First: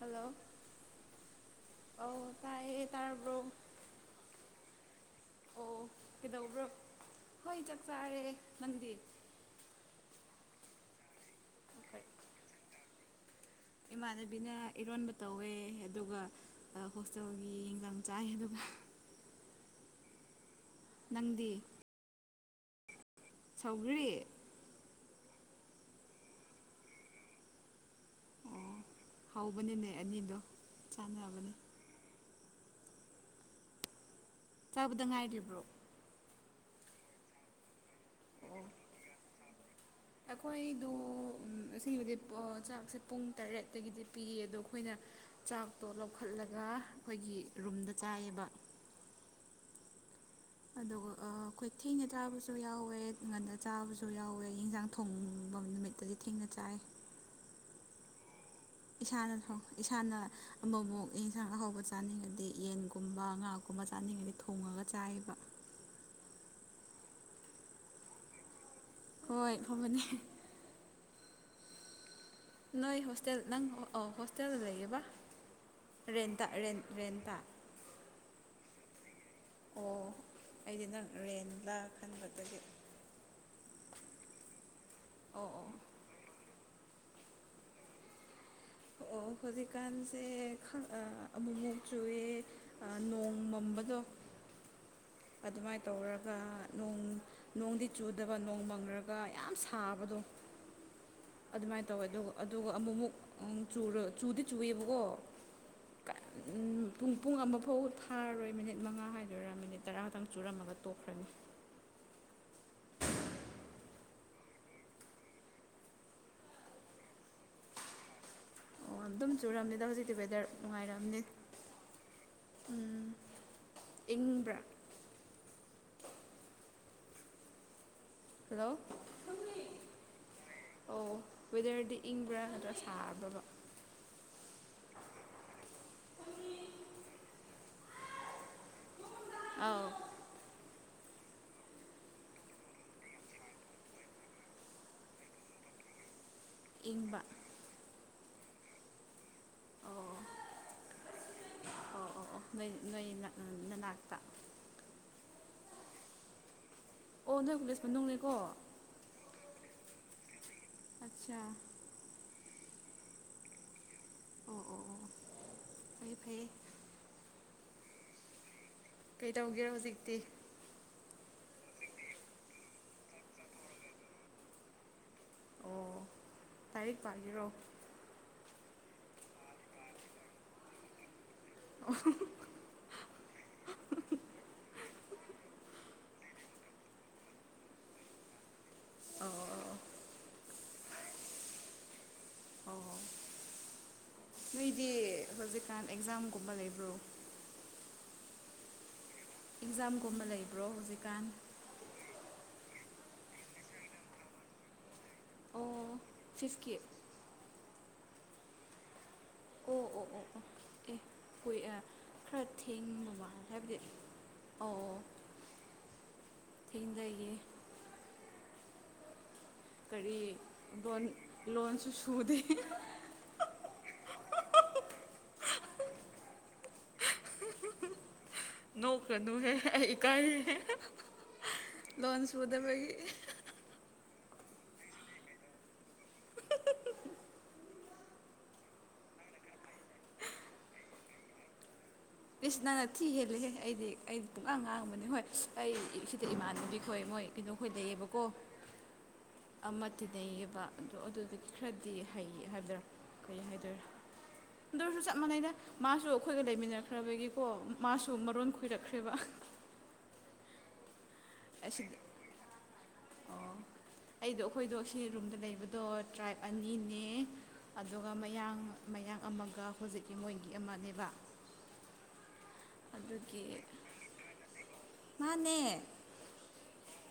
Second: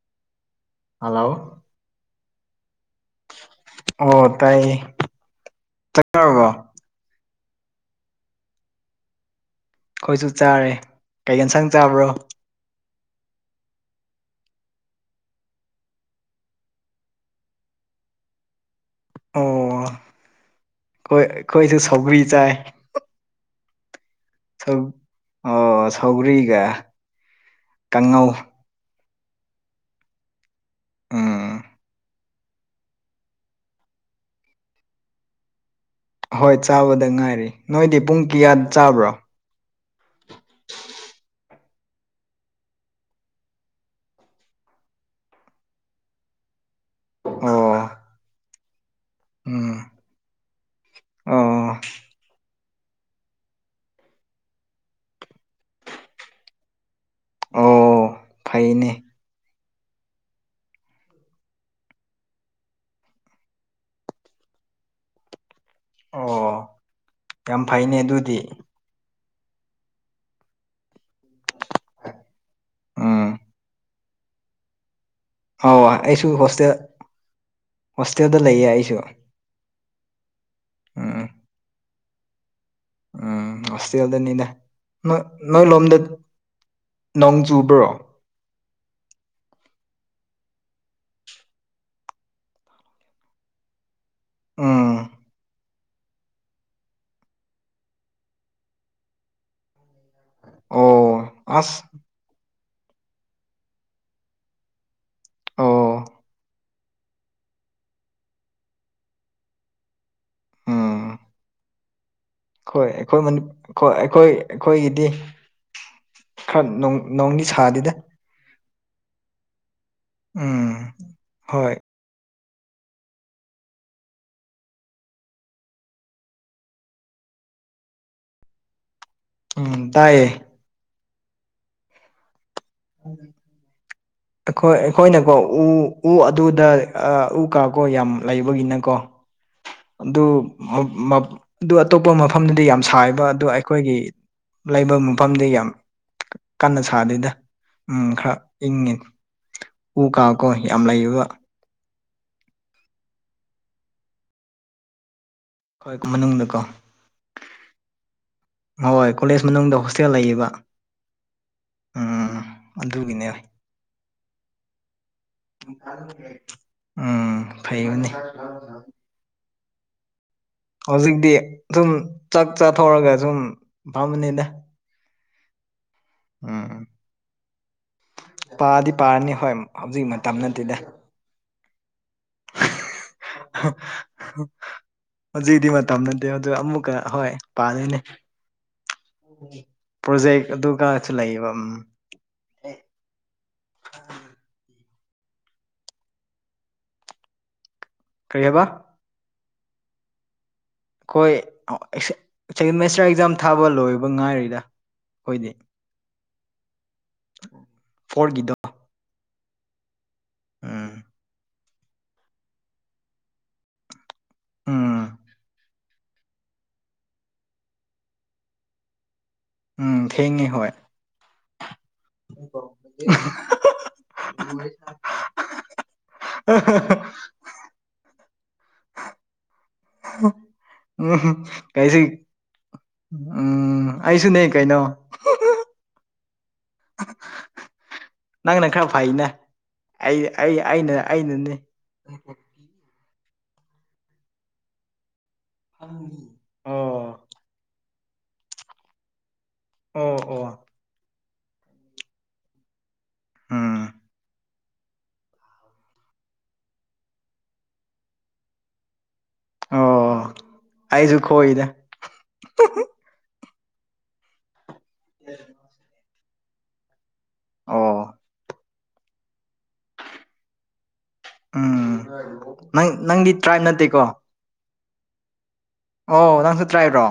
hello hello ꯑꯧ ꯇꯥꯏ ꯇꯥꯔꯕꯣ ꯑꯣ ꯇꯥꯏꯌꯦ ꯑꯣ ꯆꯥꯔꯕꯣ ꯀꯩꯗꯧꯕ꯭ꯔꯣ ꯍꯣꯏ ꯆꯥꯛ ꯆꯥꯔꯦ ꯅꯪꯗꯤ ꯑꯩꯈꯣꯏꯁꯨ ꯆꯥꯔꯦ ꯀꯩꯒꯟ ꯁꯪ ꯑꯩꯈꯣꯏ ꯆꯥꯕ꯭ꯔꯣ ꯏꯃꯥꯟꯅꯕꯤꯅ ꯏꯔꯣꯟꯕ ꯇꯧꯋꯦ ꯑꯗꯨꯒ ꯍꯣꯁꯇꯦꯜꯒꯤ ꯏꯒ ꯆꯥꯏ ꯑꯗꯨꯒ ꯑꯣ ꯑꯩꯈꯣꯏ ꯅꯪꯗꯤ ꯑꯩꯈꯣꯏꯁꯨ ꯁꯧꯒ꯭ꯔꯤ ꯆꯥꯏ ꯁꯧꯒ꯭ꯔꯤ ꯁꯧ ꯑꯣ ꯁꯧ꯭ꯔꯤꯒ ꯀꯥꯡꯉꯧ ꯑꯣ ꯍꯧꯕꯅꯤ ꯅꯣꯏ ꯑꯅꯤꯗꯣ ꯆꯥꯟꯅꯕꯅꯦ ꯎꯝ ꯆꯥꯕꯗ ꯉꯥꯏꯔꯤꯕ꯭ꯔꯣ ꯍꯣꯏ ꯆꯥꯕꯗ ꯉꯥꯏꯔꯤ ꯅꯣꯏꯗꯤ ꯄꯨꯡ ꯀꯌꯥ ꯆꯥꯕ꯭ꯔꯣ ꯑꯩꯈꯣꯏꯗ ꯁꯤꯕꯗꯤ ꯆꯥꯛꯁꯦ ꯄꯨꯡ ꯇꯔꯦꯠꯇꯒꯤꯗꯤ ꯄꯤꯌꯦ ꯑꯗꯣ ꯑꯩꯈꯣꯏꯅ ꯆꯥꯛꯇꯣ ꯂꯧꯈꯠꯂꯒ ꯑꯩꯈꯣꯏꯒꯤ ꯑꯣ ꯔꯨꯝꯗ ꯆꯥꯏꯌꯦꯕ ꯎꯝ ꯑꯗꯨꯒ ꯑꯩꯈꯣꯏ ꯑꯣ ꯊꯦꯡꯅ ꯆꯥꯕꯁꯨ ꯁꯨ ꯌꯥꯎꯋꯦ ꯉꯟꯅ ꯆꯥꯕꯁꯨ ꯌꯥꯎꯋꯦ ꯌꯦꯟꯖꯥꯡ ꯊꯣꯡꯕ ꯅꯨꯃꯤꯠꯇꯗꯤ ꯊꯦꯡꯅ ꯆꯥꯏ ꯑꯣ ꯐꯩꯅꯦ ꯏꯁꯥꯅ ꯊꯣꯡ ꯏꯁꯥꯅ ꯑꯃꯃꯨꯛ ꯌꯦꯟꯁꯥꯡ ꯑꯍꯥꯎꯧꯕ ꯆꯥꯅꯤꯡꯉꯗꯤ ꯌꯦꯟꯒꯨꯝꯕ ꯉꯥꯀꯨꯝꯕ ꯆꯥꯅꯤꯡꯉꯗꯤ ꯊꯣꯡꯉꯒ ꯆꯥꯏꯕ ꯑꯣ ꯌꯥꯝ ꯐꯩꯅꯦ ꯑꯗꯨꯗꯤ ꯍꯣꯏ ꯐꯕꯅꯦ ꯅꯣꯏ ꯎꯝ ꯍꯣꯁꯇꯦꯜ ꯅꯪ ꯍꯣꯁꯇꯦꯜ ꯂꯩꯌꯦꯕ ꯑꯧ ꯑꯩꯁꯨ ꯔꯦꯟꯇ ꯍꯣꯁꯇꯦꯜ ꯔꯦꯟ ꯔꯦꯟꯇ ꯍꯣꯁꯇꯦꯜꯗ ꯂꯩꯌꯦ ꯑꯩꯁꯨ ꯑꯣ ꯑꯩꯗꯤ ꯅꯪ ꯎꯝ ꯔꯦꯟꯗ ꯈꯟꯕ ꯑꯗꯨꯒꯤ ꯎꯝ ꯍꯣꯁꯇꯦꯜꯗꯅꯤꯅꯦ ꯑꯣ ꯅꯣꯏ ꯑꯣ ꯂꯣꯝꯗ ꯅꯣꯡ ꯆꯨꯕ꯭ꯔꯣ ꯑꯣ ꯍꯧꯖꯤꯛꯀꯥꯟꯁꯦ ꯑꯃꯨꯛ ꯃꯣꯛ ꯆꯨꯑꯦ ꯅꯣꯡ ꯃꯪꯕꯗꯣ ꯎꯥꯝ ꯑꯗꯨꯃꯥꯏꯅ ꯇꯧꯔꯒ ꯅꯣꯡ ꯅꯣꯡꯗꯤ ꯆꯨꯗꯕ ꯅꯣꯡ ꯃꯪꯔꯒ ꯌꯥꯝ ꯁꯥꯕꯗꯣ ꯑꯣ ꯑꯁ ꯑꯗꯨꯃꯥꯏꯅ ꯇꯧꯋꯦ ꯑꯗꯨꯒ ꯑꯗꯨꯒ ꯑꯃꯨꯛꯃꯨꯛ ꯆꯨꯗꯤ ꯆꯨꯏꯌꯦꯕꯀꯣ ꯑꯣ ꯄꯨꯡ ꯄꯨꯡ ꯑꯃꯐꯥꯎ ꯐꯥꯔꯔꯣꯏ ꯃꯤꯅꯤꯠ ꯃꯉꯥ ꯍꯥꯏꯗꯣꯏꯔꯥ ꯃꯤꯅꯤꯠ ꯇꯔꯥ ꯉꯛꯇꯪ ꯆꯨꯔꯝꯃꯒ ꯎꯝ ꯇꯣꯛꯈ꯭ꯔꯅꯤ ꯍꯣꯏ ꯑꯩꯈꯣꯏ ꯃꯅꯤ ꯑꯩꯈꯣꯢ ꯑꯩꯈꯣꯏ ꯑꯩꯈꯣꯏꯒꯤꯗꯤ ꯈꯔ ꯅꯣꯡꯗꯤ ꯁꯥꯗꯦꯗ ꯑꯣ ꯑꯗꯨꯝ ꯆꯨꯨꯔꯝꯅꯤꯗ ꯍꯧꯖꯤꯛꯇꯤ ꯋꯦꯗꯔ ꯎꯝ ꯅꯨꯡꯉꯥꯏꯔꯝꯅꯤ ꯍꯣꯏ ꯎꯝ ꯏꯪꯕ꯭ꯔꯥ ꯍꯜꯂꯣ ꯎꯝ ꯇꯥꯏꯑꯌꯦ ꯑꯣ ꯋꯦꯗꯔꯗꯤ ꯏꯪꯕ꯭ꯔꯥ ꯍ [unintelligible] ꯁꯥꯕ꯭ꯔꯕ ꯑꯩꯈꯣꯏ ꯑꯩꯈꯣꯏꯅꯀꯣ ꯎ ꯎ ꯑꯗꯨꯗ ꯎ ꯀꯥ ꯀꯣ ꯌꯥꯝ ꯂꯩꯕꯒꯤꯅꯀꯣ ꯑꯥꯎ ꯑꯗꯨ ꯑꯗꯨ ꯑꯇꯣꯞꯄ ꯃꯐꯝꯗꯗꯤ ꯌꯥꯝ ꯁꯥꯏꯕ ꯑꯗꯨ ꯑꯩꯈꯣꯏꯒꯤ ꯂꯩꯕ ꯃꯐꯝꯗꯤ ꯌꯥꯝ ꯀꯟꯅ ꯏꯪꯕ ꯁꯥꯗꯦꯗ ꯈꯔ ꯏꯪꯉꯤ ꯎ ꯀꯥ ꯀꯣ ꯌꯥꯝ ꯂꯩꯌꯦꯕ ꯑ ꯑꯣ ꯑꯣ ꯅꯣꯏ ꯅꯣꯏ ꯅꯅꯥꯛꯇ ꯑꯩꯈꯣꯏ ꯃꯅꯨꯡꯗꯀꯣ ꯑꯣ ꯅꯣꯏ ꯀꯣꯂꯦꯁ ꯃꯅꯨꯡꯅꯦꯀꯣ ꯍꯣꯏ ꯀꯣꯂꯦꯖ ꯃꯅꯨꯡꯗ ꯍꯣꯁꯇꯦꯜ ꯂꯩꯌꯦꯕ ꯑꯠꯆꯥ ꯎꯝ ꯑꯗꯨꯒꯤꯅꯦ ꯑꯣ ꯑꯣ ꯑꯣ ꯐꯩ ꯐꯩꯌꯦ ꯎꯝ ꯐꯩꯕꯅꯦ ꯀꯩꯇꯧꯒꯦꯔꯣ ꯍꯧꯖꯤꯛꯇꯤ ꯍꯧꯖꯤꯛꯇꯤ ꯁꯨꯝ ꯆꯥꯛ ꯆꯥꯊꯣꯛꯔꯒ ꯁꯨꯝ ꯐꯥꯝꯕꯅꯤꯗ ꯑꯣ ꯎꯝ ꯂꯥꯏꯔꯤꯛ ꯄꯥꯒꯦꯔꯣ ꯄꯥꯗꯤ ꯄꯥꯔꯅꯤ ꯍꯣꯏ ꯍꯧꯖꯤꯛ ꯃꯇꯝ ꯅꯠꯇꯦꯗ ꯑꯣ [inaudible] ꯍꯥ ꯍꯥ [inaudible] ꯍꯧꯖꯤꯛꯗꯤ ꯃꯇꯝ ꯅꯠꯇꯦ ꯑꯗꯨ ꯑꯃꯨꯛꯀ ꯍꯣꯏ ꯄꯥꯗꯣꯏꯅꯦ ꯑꯧ ꯄ꯭ꯔꯣꯖꯦꯛ ꯑꯗꯨꯒ ꯀꯁꯨ ꯂꯩꯌꯦꯕ ꯎꯝ ꯑꯧ ꯑꯧ ꯑꯣ ꯅꯣꯏꯗꯤ ꯍꯧꯖꯤꯛꯀꯥꯟ ꯑꯦꯛꯖꯥꯝꯒꯨꯝꯕ ꯂꯩꯕ꯭ꯔꯣ ꯀꯔꯤꯌꯦꯕ ꯑꯦꯛꯖꯥꯝꯒꯨꯝꯕ ꯂꯩꯕ꯭ꯔꯣ ꯍꯧꯖꯤꯛ ꯑꯩꯈꯣꯏꯦꯃꯦꯁꯇ꯭ꯔ ꯑꯦꯛꯖꯥꯝ ꯊꯥꯕ ꯂꯣꯏꯕ ꯉꯥꯏꯔꯤꯗ ꯑꯩꯈꯣꯏꯗꯤ ꯑꯣ ꯐꯤꯐꯀꯤ ꯐꯣꯔ ꯒꯤꯗ ꯑꯣ ꯑꯣ ꯑꯣ ꯑꯣ ꯎꯝ ꯑꯦ ꯍꯣꯏ ꯈꯔ ꯊꯦꯡ ꯃꯥꯜꯂꯦ ꯍꯥꯏꯕꯗꯤ ꯑꯣ ꯎꯝ ꯊꯦꯡꯅꯖꯩꯌꯦ ꯎꯝ ꯀꯔꯤꯟ ꯊꯦꯡꯉꯦ ꯍꯣꯏ ꯂꯣꯟꯁꯨ ꯁꯨꯗꯦ ꯑ ꯍꯥ ꯅꯣꯛꯈ꯭ꯔꯅ ꯍꯦꯛ ꯑꯩ ꯏꯀꯥꯏ ꯎꯝ ꯀꯩꯁꯨ ꯂꯣꯟ ꯁ ꯎꯗꯕꯒꯤ ꯎꯝ ꯑꯩꯁꯨ ꯅ ꯀꯩꯅꯩꯅꯣ ꯑ ꯍꯥ ꯅꯪꯅ ꯈꯔ ꯐꯩꯅꯦ ꯑꯩ ꯑꯩꯅ ꯑꯩꯅꯅꯦ ꯑꯦꯁ ꯅꯪꯅ ꯊꯤ ꯍꯦꯜꯂꯤꯍꯦ ꯑꯩꯗꯤ ꯑꯩꯗꯤ ꯄꯨꯛꯂꯥꯡ ꯉꯥꯡꯕꯅꯦ ꯍꯣꯏ ꯑꯩ ꯁꯤꯗ ꯏꯃꯥꯟꯅꯕꯤ ꯈꯣꯏ ꯃꯣꯏ ꯑꯣ ꯀꯩꯅꯣ ꯈꯣꯏꯗꯩꯑꯕꯀꯣ ꯑꯃ ꯑꯣ ꯑꯣ ꯊꯤꯗꯩꯌꯦꯕ ꯑꯗꯣ ꯑꯗꯨꯗꯒꯤ ꯈꯔꯗꯤ ꯍꯩ ꯍꯥꯏꯕꯗꯔꯥ ꯍꯩ ꯍꯥꯏꯗꯣꯏꯔꯦ ꯎꯝ ꯑꯗꯨꯔꯁꯨ ꯆꯞ ꯃꯥꯟꯅꯩꯅ ꯃꯥꯁꯨ ꯑꯩꯈꯣꯏꯒ ꯂꯩꯃꯤꯟꯅꯈ꯭ꯔꯕꯒꯤꯀꯣ ꯃꯥꯁꯨ ꯃꯔꯣꯟ ꯈꯣꯏꯔꯛꯈ꯭ꯔꯦꯕ ꯑꯣ ꯑꯩꯁꯨ ꯈꯣꯏꯏꯗ ꯑꯁꯤꯗ ꯑꯣ ꯑꯩꯗꯣ ꯑꯩꯈꯣꯏꯗꯣ ꯁꯤ ꯔꯨꯝꯗ ꯂꯩꯕꯗꯣ ꯇ꯭ꯔꯥꯏꯕ ꯑꯅꯤꯅꯦ ꯑꯗꯨꯒ ꯑꯣ ꯃꯌꯥꯡ ꯃꯌꯥꯡ ꯑꯃꯒ ꯍꯧꯖꯤꯛꯀꯤ ꯃꯣꯏꯒꯤ ꯑꯃꯅꯦꯕ ꯎꯝ ꯅꯪ ꯅꯪꯗꯤ ꯑꯗꯨꯒꯤ ꯇ꯭ꯔꯥꯏꯞ ꯅꯠꯇꯦꯀꯣ ꯃꯥꯅꯦ ꯑꯣ ꯅꯪ ꯆꯠꯇ꯭ꯔꯥ ꯍꯥꯏꯕ꯭ꯔꯣ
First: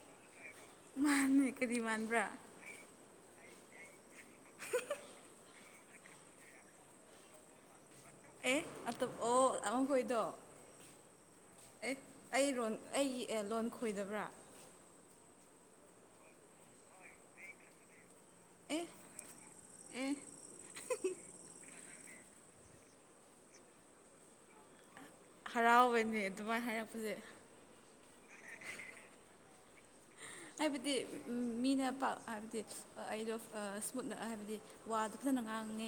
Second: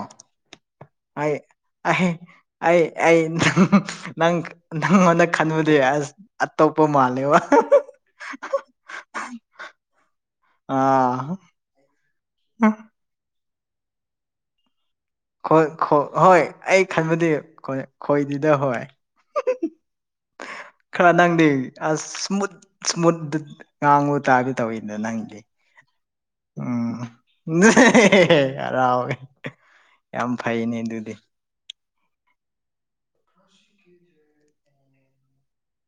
ꯃꯥꯅꯦ ꯀꯔꯤ ꯑꯩꯍ ꯃꯥꯟꯕ꯭ꯔꯥ ꯑꯩ ꯑꯩꯪ ꯅꯪ ꯅꯪꯉꯣꯟꯗ ꯈꯟꯕꯗ ꯑꯁ ꯑꯇꯣꯞꯄ ꯃꯥꯜꯂꯦꯕ ꯑꯦ ꯑꯇꯣꯞ ꯑꯣ ꯂꯥꯛꯉꯈꯣꯏꯗꯣ ꯑꯥ ꯑꯦ ꯑꯩꯔꯣꯟ ꯑꯩꯒꯤ ꯑꯦ ꯂꯣꯟ ꯈꯣꯏꯗꯕ꯭ꯔꯥ ꯏꯣꯏ ꯍꯣꯏ ꯑꯩ ꯈꯟꯕꯗꯤ ꯈꯣꯏꯗꯤꯗ ꯍꯣꯏ ꯑꯦ ꯑꯦ ꯈꯔ ꯅꯪꯗꯦ ꯑꯁ ꯁ꯭ꯃꯨꯠ ꯁꯃꯨꯠ ꯀꯥꯡꯉꯨ ꯇꯥꯕꯤ ꯇꯧꯋꯗ ꯅꯪꯒꯤ ꯍꯔꯥꯎꯕꯅꯦ ꯑꯗꯨꯃꯥꯏꯅ ꯍꯥꯏꯔꯛꯄꯁꯦ ꯎꯝ ꯍꯔꯥꯎꯒꯦ ꯌꯥꯝ ꯐꯩꯅꯦ ꯍꯥꯏꯕꯗꯤ ꯑꯗꯨꯗꯤ ꯃꯤꯅ ꯄ ꯍꯥꯏꯕꯗꯤ ꯑꯩꯗꯣ ꯁ꯭ꯃꯨꯠꯅ ꯍꯥꯏꯕꯗꯤ ꯋꯥꯗꯨ ꯐꯖꯅ ꯉꯥꯡꯉꯦ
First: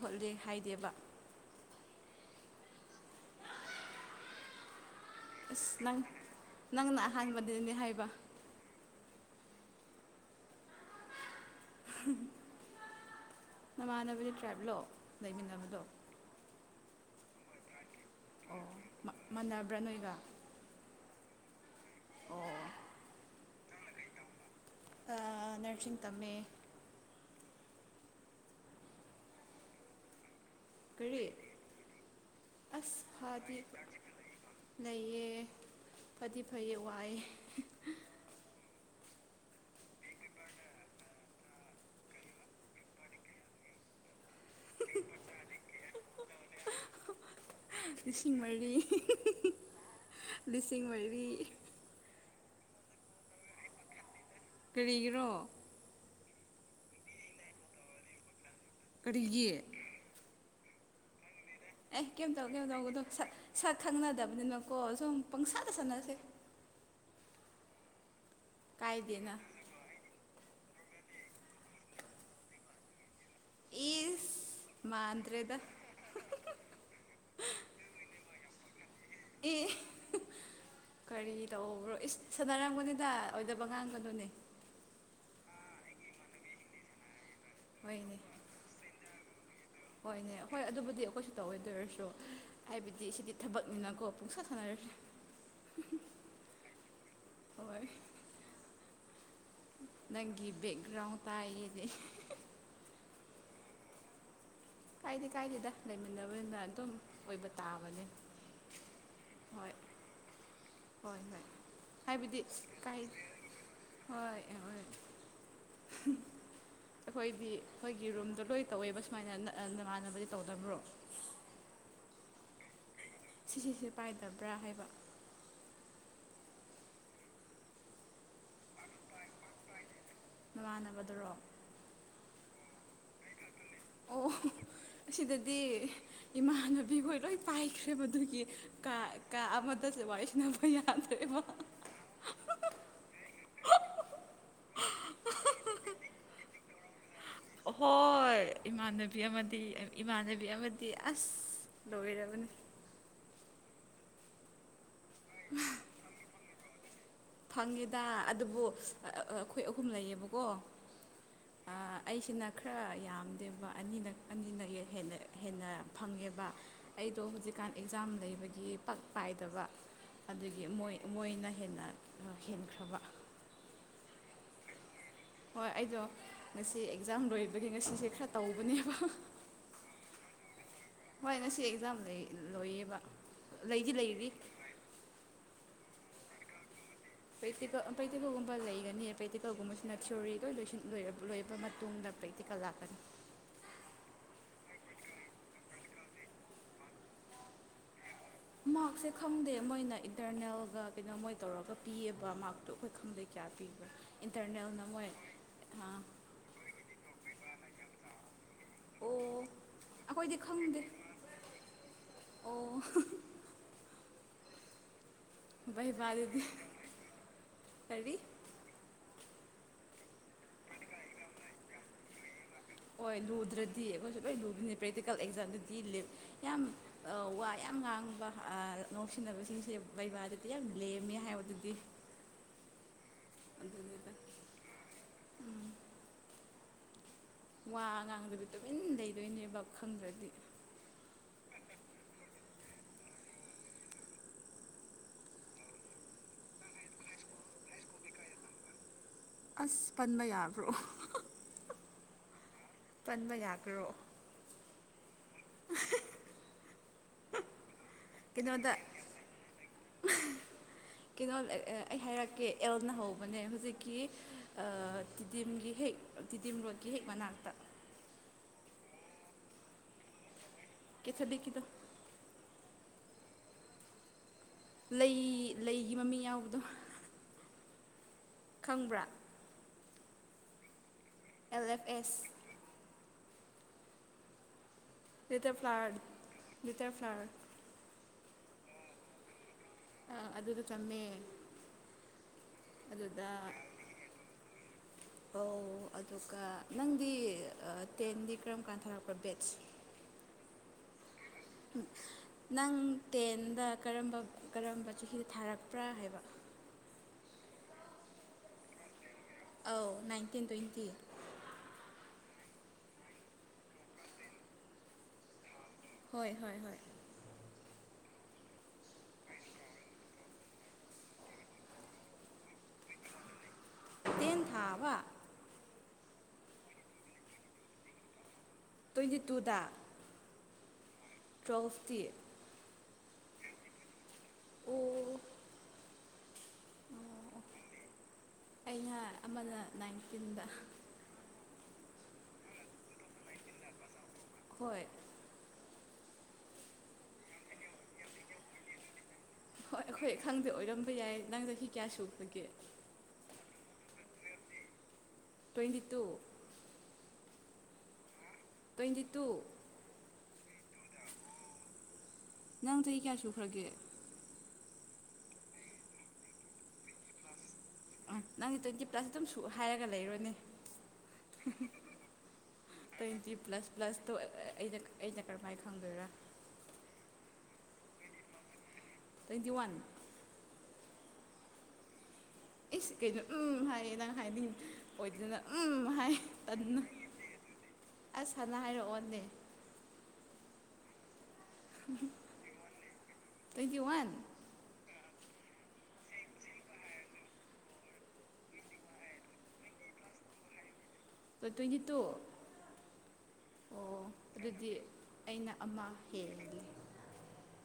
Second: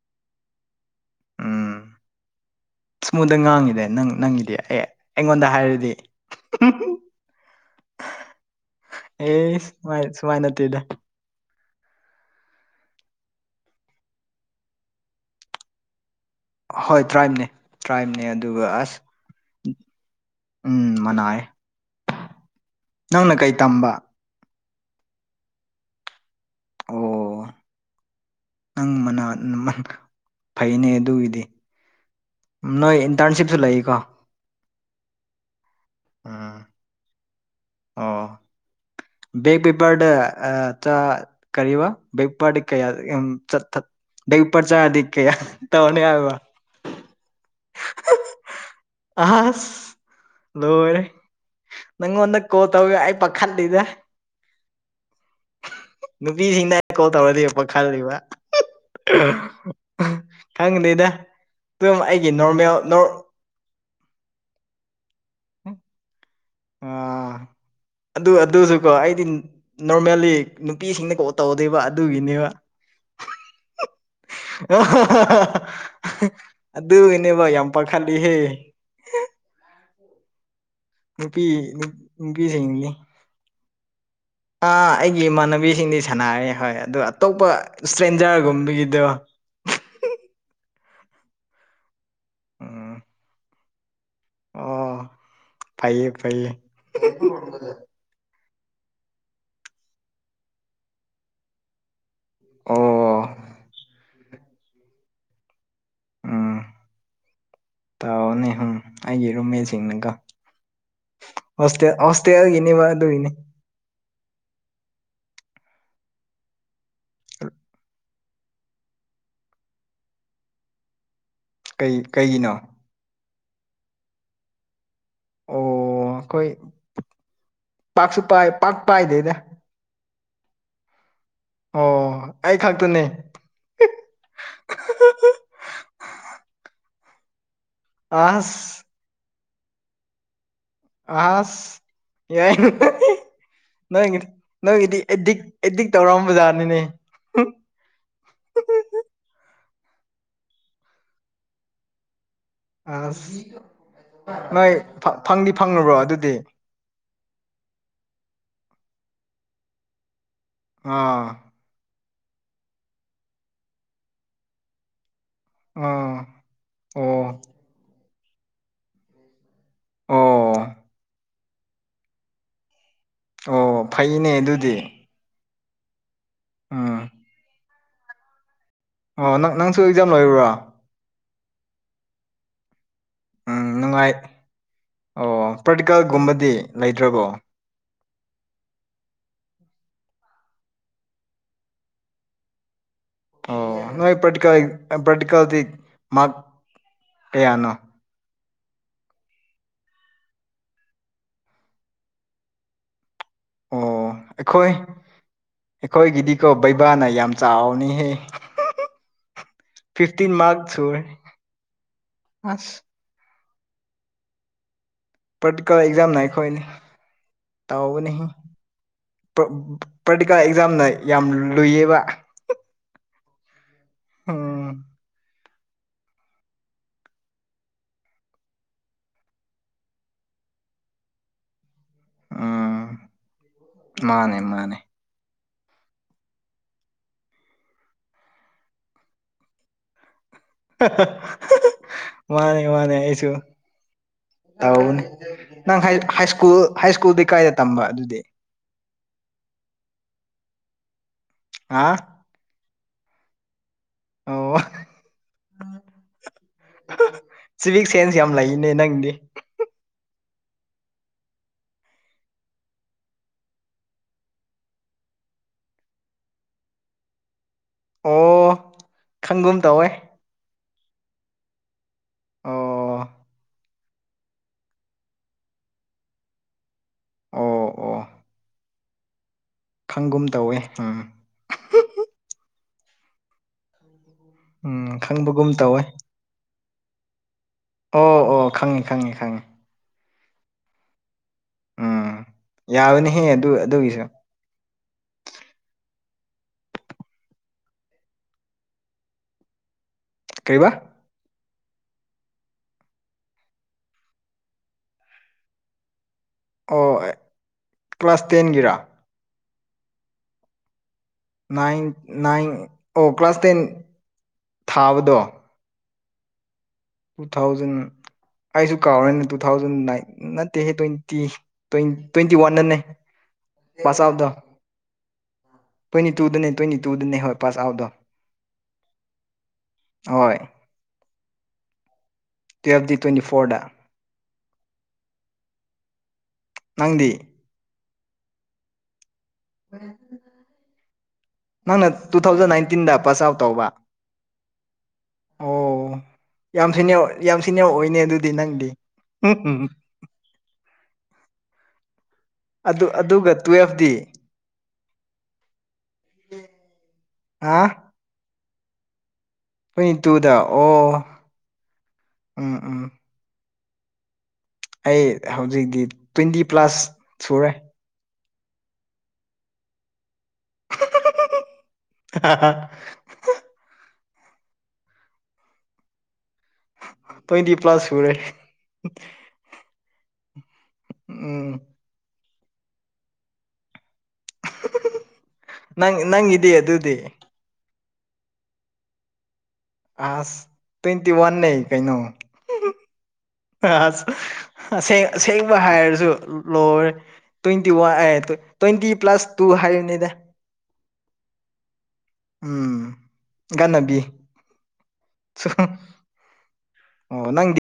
ꯍꯣꯠꯂꯦ ꯍꯥꯏꯗꯦꯕ ꯎꯝ ꯁꯃꯨꯗ ꯉꯥꯡꯉꯤꯗꯪ ꯅꯪꯉꯗꯤ ꯑꯦ ꯑꯩꯉꯣꯟꯗ ꯑꯁ ꯍꯥꯏꯔꯗꯤ ꯅꯪ ꯅꯪꯅ ꯑꯍꯥꯟꯕꯗꯅꯦ ꯍꯥꯏꯕ ꯑꯦ ꯁꯨꯃꯥꯏ ꯁꯨꯃꯥꯏꯅꯠꯇꯗ ꯅꯃꯥꯟꯅꯕꯒꯤ ꯇ꯭ꯔꯥꯏꯕꯂꯣ ꯂꯩꯃꯤꯟꯅꯕꯗꯣ ꯍꯣꯏ ꯇ꯭ꯔꯥꯝꯅꯦ ꯇ꯭ꯔꯥꯝꯅꯦ ꯑꯗꯨꯒ ꯑꯣ ꯑꯁ ꯃꯥꯟꯅꯕ꯭ꯔꯥ ꯅꯣꯏꯒ ꯎꯝ ꯃꯅꯥꯑ ꯑꯣ ꯅꯪꯅ ꯀꯩ ꯇꯝꯕ ꯅꯔꯁꯤꯡ ꯇꯝꯃꯦ ꯑꯣ ꯅꯪ ꯃ ꯐꯩꯅꯦ ꯀꯔꯤ ꯑꯗꯨꯒꯤꯗꯤ ꯅꯣꯏ ꯑꯁ ꯏꯟꯇꯔꯟꯁꯤꯞꯁꯨ ꯐꯗꯤ ꯂꯩꯀꯣ ꯂꯩꯌꯦ ꯐꯗꯤ ꯎꯝ ꯐꯩ ꯋꯥꯏꯑꯦ ꯑꯣ ꯕꯦꯛꯦꯛ ꯄꯦꯄꯔꯗ ꯀꯔꯤꯔꯤꯕ ꯩꯄ ꯀꯌꯥ ꯆꯊ ꯗ ꯄꯔ ꯆꯥꯗꯤ ꯀꯌꯥ ꯇꯧꯅꯤ ꯑ ꯂꯤꯁꯤꯡ ꯃꯔꯤ ꯂꯤꯁꯤꯡ ꯂꯣꯏꯔꯦ ꯃꯔꯤ ꯅꯪꯉꯣꯟꯗ ꯀꯣꯜ ꯇꯧꯔꯒ ꯑꯩ ꯄꯥꯈꯠꯂꯤꯗ ꯀꯔꯤꯒꯤꯔꯣ ꯅꯨꯄꯤꯁꯤꯡꯅ ꯀꯣꯜ ꯇꯧꯔꯗꯤ ꯄꯥꯈꯠꯂꯤꯕ ꯀꯔꯤꯒꯤ ꯈꯪꯗꯦꯗ ꯑꯗꯨꯝ ꯑꯦ ꯑꯩꯒꯤ ꯀꯩꯝ ꯇꯧ ꯀꯩꯝ ꯅꯣꯔꯃꯦꯜ ꯇꯧꯒꯗꯣ ꯁꯛ ꯁꯛ ꯈꯪꯅꯗꯕꯅꯤꯅꯀꯣ ꯁꯨꯝ ꯄꯪꯁꯥꯗ ꯁꯥꯟꯅꯁꯦ ꯑꯥ ꯑꯗꯨ ꯑꯗꯨꯁꯨꯀꯣ ꯑꯩꯗꯤ ꯀꯥꯏꯗꯦꯅ ꯅꯣꯔꯃꯦꯜꯂꯤ ꯅꯨꯄꯤꯁꯤꯡꯅ ꯀꯧ ꯇꯧꯗꯦꯕ ꯑꯗꯨꯒꯤꯅꯦꯕ ꯏꯁ ꯑꯣ ꯃꯥꯟꯗ꯭ꯔꯦꯗ [unintelligible] ꯑꯗꯨꯅꯦꯕ ꯌꯥꯝ ꯄꯥꯈꯠꯂꯤꯍꯦ ꯑꯦ ꯀꯔꯤ ꯅꯨꯄꯤ ꯅꯨ ꯇꯧꯕ꯭ꯔꯣ ꯏꯁ ꯅꯨꯄꯤꯁꯤꯡꯅꯤ ꯁꯥꯟꯅꯔꯝꯒꯅꯤꯗ ꯑꯣꯏꯗꯕ ꯉꯥꯡꯒꯅꯨꯅꯦ ꯑꯩꯒꯤ ꯏꯃꯥꯟꯅꯕꯤꯁꯤꯡꯗꯤ ꯁꯥꯟꯅꯩꯌꯦ ꯍꯣꯏ ꯑꯗꯣ ꯑꯇꯣꯞꯄ ꯍꯣꯏꯅꯦ ꯏꯁꯇ꯭ꯔꯦꯟꯖꯔꯒꯨꯝꯕꯒꯤꯗꯣ ꯍꯣꯏꯅꯦ ꯍꯣꯏ ꯑꯗꯨꯕꯨꯗꯤ ꯑꯩꯈꯣꯏꯁꯨ ꯇꯧꯋꯗꯣꯏꯔꯁꯨ ꯎꯝ ꯍꯥꯏꯕꯗꯤ ꯁꯤꯗꯤ ꯊꯕꯛꯅꯤꯅꯀꯣ ꯄꯨꯡꯁꯥ ꯑꯣ ꯁꯥꯟꯅꯔꯁꯤ ꯐꯩꯌꯦ ꯐꯩꯌꯦ ꯍꯣꯏ ꯅꯪꯒꯤ ꯕꯩꯛꯒ꯭ꯔꯥꯎꯟ ꯇꯥꯏ ꯑꯩꯗꯤ ꯑꯣ ꯀꯥꯏꯗꯦ ꯀꯥꯏꯗꯦꯗ ꯂꯩꯃꯤꯟꯅꯕꯅꯤꯅ ꯑꯗꯨꯝ ꯑꯣꯏꯕ ꯇꯥꯕꯅꯦ ꯄꯥꯅꯤ ꯍꯨꯝ ꯑꯩꯒꯤ ꯍꯣꯏ ꯔꯨꯝꯃꯦꯠꯁꯤꯡꯅꯤꯀꫭ ꯍꯣꯏ ꯍꯣꯏ ꯍꯣꯁꯇꯦꯜ ꯍꯥꯏꯕꯗꯤ ꯍꯣꯁꯇꯦꯜꯒꯤꯅꯦꯕ ꯀꯥꯏ ꯑꯗꯨꯒꯤꯅꯤ ꯍꯣꯏ ꯍꯣꯏ [inaudible] ꯑꯩꯈꯣꯏꯗꯤ ꯑꯩꯈꯣꯏꯒꯤ ꯔꯨꯝꯗꯣ ꯂꯣꯏ ꯇꯧꯋꯦꯕ ꯁꯨꯃꯥꯏꯅ ꯑ ꯅꯃꯥꯟꯅꯕꯗꯤ ꯇꯧꯗꯕ꯭ꯔꯣ ꯀꯩ ꯀꯩꯒꯤꯅꯣ ꯁꯤꯁꯤꯁꯦ ꯄꯥꯏꯗꯕ꯭ꯔꯥ ꯍꯥꯏꯕ ꯑꯣ ꯑꯈꯣꯏ ꯄꯥꯛꯁꯨ ꯄꯥꯏ ꯄꯥꯛ ꯄꯥꯏꯗꯦꯗ ꯅꯃꯥꯟꯅꯕꯗꯨꯔꯣ ꯑꯣ ꯑꯩ ꯈꯛꯇꯅꯦ ꯑꯣ ꯑꯁꯤꯗꯗꯤ ꯏꯃꯥꯟꯅꯕꯤꯈꯣꯏ ꯂꯣꯏ ꯄꯥꯏꯈ꯭ꯔꯦ ꯍꯦꯕ ꯃꯗꯨꯒꯤ ꯑꯁ ꯀ ꯀ ꯑꯃꯠꯇ ꯋꯥꯔꯤ ꯁꯥꯟꯅꯌꯥ ꯑꯁ ꯌꯥꯏꯅ ꯅꯣꯏꯒꯤ ꯅꯣꯏꯒꯤ ꯅꫭꯏꯒꯤꯗꯤ ꯑꯦꯗꯤꯛ ꯑꯦꯗꯤꯛ ꯇꯧꯔꯝꯕ ꯖꯥꯠꯅꯤꯅꯦ ꯍꯣꯏ ꯏꯃꯥꯟꯅꯕꯤ ꯑꯃꯗꯤ ꯏꯃꯥꯟꯅꯕꯤ ꯑꯃꯗꯤ ꯑꯁ ꯂꫭꯏꯔꯕꯅꯤ ꯑꯁ ꯅꯣꯏ ꯐꯪ ꯐꯪꯗꯤ ꯐꯪꯉꯕꯣ ꯑꯗꯨꯗꯤ ꯐꯪꯉꯦꯗ ꯑꯗꯨꯕꯨ ꯑꯩꯈꯣꯏ ꯑꯍꯨꯝ ꯂꯩꯌꯦꯕꯀꯣ ꯑꯥ ꯑꯥ ꯑꯩꯁꯤꯅ ꯈꯔ ꯌꯥꯝꯗꯦꯕ ꯑꯅꯤꯂꯛ ꯑꯅꯤꯂꯛ ꯍꯦꯛ ꯍꯦꯜꯂ ꯍꯦꯟꯅ ꯑꯥ ꯐꯪꯉꯦꯕ ꯑꯩꯗꯣ ꯑꯣ ꯍꯧꯖꯤꯛꯀꯥꯟ ꯑꯦꯛꯖꯥꯝ ꯂꯩꯕꯒꯤ ꯄꯛ ꯄꯥꯏꯗꯕ ꯑꯗꯨꯗꯒꯤ ꯑꯣ ꯃꫭꯏ ꯃꯣꯏꯅ ꯍꯦꯟꯅ ꯍꯦꯟꯈ꯭ꯔꯕ ꯑꯣ ꯐꯩꯅꯦ ꯑꯗꯨꯗꯤ ꯍꯣꯏ ꯑꯩꯗꯣ ꯉꯁꯤ ꯎꯝ ꯑꯦꯛꯖꯥꯝ ꯂꯣꯏꯕꯒꯤ ꯉꯁꯤꯁꯦ ꯈꯔ ꯇꯧꯕꯅꯦꯕ ꯑꯣ ꯅꯪ ꯅꯪꯁꯨ ꯑꯦꯛꯖꯥꯝ ꯂꫭꯏꯕ꯭ꯔꫭ ꯍꯣꯏ ꯉꯁꯤ ꯑꯦꯛꯖꯥꯝ ꯂꯩ ꯂꫭꯏꯌꯦꯕ ꯎꯝ ꯂꯩꯗꯤ ꯅꯨꯡꯉꯥꯏ ꯂꯩꯔꯤ ꯑꯣ ꯄ꯭ꯔꯇꯤꯀꯦꯜꯒꯨꯝꯕꯗꯤ ꯂꯩꯗ꯭ꯔꯕꯣ ꯄ꯭ꯔꯦꯛꯇꯤꯀꯜ ꯄ꯭ꯔꯦꯛꯇꯤꯀꯜꯒꯨꯝꯕ ꯂꯩꯒꯅꯤ ꯄ꯭ꯔꯦꯛꯇꯤꯀꯜꯒꯨꯝꯕꯁꯤꯅ ꯊꯤꯑꯣꯔꯤ ꯂꯣꯏ ꯂꯣꯏꯁꯤꯟ ꯂꯣꯏ ꯂꫭꯏꯔꯛꯄꯒ ꯇꯨꯡꯗ ꯄ ꯇꯤꯀꯜ ꯂꯥꯛꯀꯅꯤ ꯑꯣ ꯅꯣꯏ ꯄ꯭ꯔꯇꯤꯀꯥ ꯄ꯭ꯔꯇꯤꯀꯜꯗꯤ ꯃꯥꯛ ꯀꯌꯥꯅꯣ ꯃꯥꯔꯛꯁꯦ ꯈꯪꯗꯦ ꯃꯣꯏꯅ ꯏꯟꯇꯔꯅꯦꯜꯒ ꯀꯩꯅꯣ ꯃꯣꯏ ꯇꯧꯔꯒ ꯄꯤꯑꯕ ꯃꯥꯔꯛꯇꯣ ꯑꯩꯈꯣꯏ ꯈꯪꯗꯦ ꯆꯥ ꯄꯤꯕ꯭ꯔ ꯑꯣ ꯏꯟꯇꯔꯅꯦꯜꯅ ꯃꯣꯏ ꯑꯥ ꯀꯣ ꯕꯩꯕꯥꯅ ꯌꯥꯝ ꯆꯥꯎꯅꯤꯍꯦ ꯑꯣ ꯐꯤꯐꯇꯤꯟ ꯑꯩꯈꯣꯏꯗꯤ ꯃꯥ ꯈꯪꯗꯦ ꯑꯣ ꯑꯁ ꯄꯔꯇꯤꯀꯂ ꯑꯦꯛꯖꯥꯝꯅ ꯚꯩꯕꯥꯗꯨꯗꯤ ꯑꯩꯈꯣꯏꯅ ꯇꯥꯎꯧꯕꯅꯤ ꯀꯔꯤ ꯄ꯭ꯔꯔꯇꯤꯀꯥꯦꯜ ꯑꯦꯛꯖꯥꯝꯅ ꯌꯥꯝ ꯂꯨꯏꯌꯦꯕ ꯍꯣꯏ ꯂꯨꯗ꯭ꯔꯗꯤ ꯑꯩꯈꯣꯏꯁꯨ ꯂꯣꯏ ꯎꯝ ꯂꯨꯗꯣꯏꯅꯤ ꯄ꯭ꯔꯦꯛꯇꯤꯀꯦꯜ ꯑꯦꯛꯖꯥꯝꯗꯨꯗꯤꯞ ꯌꯥꯝ ꯋꯥ ꯌꯥꯝ ꯉꯥꯡꯕ ꯅꯨꯡꯁꯤꯟꯅꯕꯁꯤꯡꯁꯦ ꯩꯕꯥꯗꯗꯤ ꯌꯥꯝ ꯂꯦꯝꯃꯦ ꯍꯥꯏꯕꯗꯨꯗꯤ ꯎꯝ ꯑꯗꯨꯅꯤꯗ ꯃꯥꯅꯦ ꯃꯥꯅꯦ ꯋꯥ ꯉꯥꯡꯗꯗꯤ ꯇꯨꯃꯤꯟ ꯂꯩꯗꯣꯏꯅꯦꯕ ꯈꯪꯗ꯭ꯔꯗꯤ ꯃꯥꯅꯦ ꯃꯥꯅꯦ ꯑꯩꯁꯨ ꯇꯧꯕꯅꯤ ꯅꯪ ꯍꯥꯏ ꯁ꯭ꯀꯨꯜ ꯍꯥꯏ ꯁ꯭ꯀꯨꯜꯗꯤ ꯀꯥꯏꯗ ꯇꯝꯕ ꯑꯗꯨꯗꯤ ꯑꯁ ꯄꯟꯕ ꯌꯥꯕ꯭ꯔꯣ ꯑ ꯄꯟꯕ ꯌꯥꯒ꯭ꯔꯣ ꯑꯣ [unintelligible] ꯁꯤꯚꯤꯛ ꯁꯦꯟꯁ ꯌꯥꯝ ꯂꯩꯅꯦ ꯀꯩꯅꯣꯗ ꯅꯪꯗꯤ ꯀꯩꯅꯣ ꯑꯩ ꯍꯥꯏꯔꯛꯀꯦ ꯑꯦꯜꯅ ꯍꯧꯕꯅꯦ ꯍꯧꯨꯖꯤꯛꯀꯤ ꯇꯤꯗꯤꯝꯒꯤ ꯍꯦꯛ ꯇꯤꯗꯤꯤꯃꯤꯣꯀꯤ ꯍꯦꯛ ꯃꯅꯥꯑꯥꯛꯇꯥ ꯑꯣ ꯈꯪꯒꯨꯝ ꯇꯧꯋꯦ ꯀꯊꯗꯤꯈꯤꯗ ꯑꯣ ꯂꯩ ꯂꯩꯒꯤ ꯃꯃꯤꯡ ꯌꯥꯎꯕꯗꯣ ꯑꯣ ꯑꯣ ꯈꯪꯕ꯭ꯔꯥ ꯈꯪꯒꯨꯝ ꯇꯧꯋꯦ ꯎꯝ ꯑꯦꯜ ꯑꯦꯐ ꯑꯦꯁ [inaudible] ꯎꯝ ꯈꯪꯕꯒꯨꯝ ꯂꯤꯇꯜ ꯇꯧꯋꯦ ꯐ꯭ꯂꯥꯋꯔ ꯂꯤꯇꯜ ꯐ꯭ꯥꯂꯋꯔ ꯑꯣ ꯑꯣ ꯈꯪꯉꯦ ꯈꯪꯉꯦ ꯈꯪꯉꯦ ꯑ ꯑꯗꯨꯗ ꯇꯝꯃꯦ ꯎꯝ ꯌꯥꯕꯅꯤꯍꯦ ꯑꯗꯨꯗ ꯑꯗꯨ ꯑꯗꯨꯒꯤꯁꯨ ꯑꯧ ꯑꯗꯨꯒ ꯅꯪꯗꯤ ꯑ ꯇꯦꯟꯗꯤ ꯀꯔꯝꯀꯥꯟ ꯊꯥꯔꯛꯄꯔꯥ ꯕꯦꯠꯁ ꯀꯩꯕꯥ [unintelligible] ꯅꯪ ꯇꯦꯟꯗ ꯀꯔꯝꯕ ꯀꯔꯝꯕ ꯆꯍꯤꯗ ꯊꯥꯔꯛꯄ꯭ꯔꯥ ꯍꯥꯏꯕ ꯑꯣ ꯑꯩ ꯀ꯭ꯂꯥꯁ ꯇꯦꯟꯒꯤꯔꯥ ꯑꯧ ꯅꯥꯏꯟꯇꯤꯟ ꯇꯣꯏꯟꯇꯤ ꯅꯥꯏꯟ ꯅꯥꯏꯟ ꯑꯣ ꯀ꯭ꯂꯥꯁ ꯇꯦꯟ ꯊꯥꯕꯗꯣ ꯍꯣꯏ ꯍꯣꯏ ꯍꯣꯏ ꯇꯨ ꯊꯥꯎꯖꯟ ꯑꯩꯖꯨ ꯀꯥꯎꯔꯦꯅꯦ ꯇꯨ ꯊꯥꯎꯖꯟ ꯅꯥꯏꯟ ꯅꯠꯇꯦꯍꯦ ꯇꯣꯏꯟꯇꯤ ꯇꯣꯏꯟ ꯇꯣꯏꯟꯇꯤ ꯋꯥꯟꯗꯅꯦ ꯇꯦꯟ ꯊꯥꯕ ꯇꯣꯏꯟꯇꯤ ꯇꯨꯗꯅꯦ ꯇꯣꯏꯟꯇꯤ ꯇꯨꯗꯅꯦ ꯍꯣꯏ ꯄꯥꯁ ꯑꯥꯎꯠꯗꯣ ꯇꯣꯏꯟꯇꯤ ꯇꯨꯗ ꯍꯣꯏ ꯇꯨꯌꯦꯜꯐꯇꯤ ꯇꯨꯌꯦꯜꯐꯇꯤ ꯇꯣꯏꯟꯇꯤ ꯐꯣꯔꯗ ꯑꯣ ꯅꯪꯗꯤ ꯑꯣ ꯑꯩꯅ ꯑꯃꯅ ꯅꯥꯏꯟꯇꯤꯟꯗ ꯅꯪꯅ ꯇꯨꯊꯥꯎꯖꯟ ꯅꯥꯏꯟꯇꯤꯟꯗ ꯄꯥꯁ ꯑꯥꯎꯠ ꯇꯧꯕ ꯍꯣꯏ ꯑꯣ ꯌꯥꯝ ꯁꯤꯅꯤꯌꯔ ꯌꯥꯝ ꯁꯤꯅꯤꯌꯔ ꯑꯣꯏꯅꯦ ꯑꯗꯨꯗꯤ ꯅꯪꯗꯤ ꯍꯣꯏ ꯑꯩꯈꯣꯏ ꯈꯪꯗꯦ ꯑꯣꯏꯔꯝꯕ ꯌꯥꯏ ꯅꯪ ꯆꯍꯤ ꯀꯌꯥ ꯁꯨꯈꯔꯒꯦ ꯑꯗꯨ ꯑꯗꯨꯒ ꯇꯨꯌꯦꯜꯐꯇꯤ ꯇꯣꯏꯟꯇꯤ ꯇꯨ ꯑꯥ ꯇꯣꯏꯟꯇꯤ ꯇꯨ ꯇꯣꯏꯟꯇꯤ ꯇꯨꯗ ꯑꯣ ꯎꯝ ꯅꯪ ꯎꯝ ꯆꯍꯤ ꯀꯌꯥ ꯁꯨꯈ꯭ꯔꯒꯦ ꯑꯩ ꯍꯧꯖꯤꯛꯇꯤ ꯇꯣꯏꯟꯇꯤ ꯄ꯭ꯂꯁ ꯁꯨꯔꯦ ꯑ ꯅꯪꯗꯤ ꯇꯣꯏꯟꯇꯤ ꯄ꯭ꯂꯁ ꯑꯗꯨꯝ ꯁꯨ ꯍꯥꯏꯔꯒ ꯂꯩꯔꯣꯅꯦ ꯇꯣꯏꯟꯇꯤ ꯄ꯭ꯂꯁ ꯄ꯭ꯂꯁꯇꯣ ꯑꯩ ꯑꯩꯅ ꯑꯩꯅ ꯀꯔꯝꯃꯥꯏꯟ ꯈꯪꯗꯣꯏꯔꯥ ꯇꯣꯏꯟꯇꯤ ꯄ꯭ꯂꯁ ꯁꯨꯔꯦ ꯇꯣꯏꯟꯇꯤ ꯋꯥꯟ ꯎꯝ ꯏꯁ ꯀꯩꯅꯣ ꯎꯝ ꯍꯥꯏꯔꯦ ꯅꯪ ꯍꯥꯏꯅꯤꯡ ꯑꯣꯏꯗꯅ ꯎꯝ ꯅꯪ ꯍꯥꯏ ꯅꯪꯒꯤꯗꯤ ꯇꯟꯅ ꯑꯗꯨꯗꯤ ꯑꯁ ꯍꯥꯟꯅ ꯍꯥꯏꯔꯛꯑꯣꯅꯦ ꯑꯁ ꯇꯣꯏꯟꯇꯤ ꯋꯥꯟꯅꯦ ꯀꯩꯅꯣ ꯇ꯭ꯋꯦꯟꯇꯤ ꯑꯁ ꯋꯥꯟ ꯑꯁꯦꯡ ꯑꯁꯦꯡꯕ ꯍꯥꯏꯔꯖꯨ ꯂꯣꯏꯔꯦ ꯇꯣꯏꯟꯇꯤ ꯋꯥꯟ ꯑꯦ ꯇꯣꯏꯟꯇꯤ ꯄ꯭ꯂꯁ ꯇꯨ ꯍꯥꯏꯔꯤꯕꯅꯤꯗ ꯇꯣ ꯇꯣꯏꯟꯇꯤ ꯇꯨ ꯎꯝ ꯑꯣ ꯒꯟꯅꯕꯤ ꯑꯗꯨꯗꯤ ꯑꯩꯅ ꯑꯃ ꯍꯦꯟꯂꯦ ꯑꯣ ꯅꯪꯗꯤ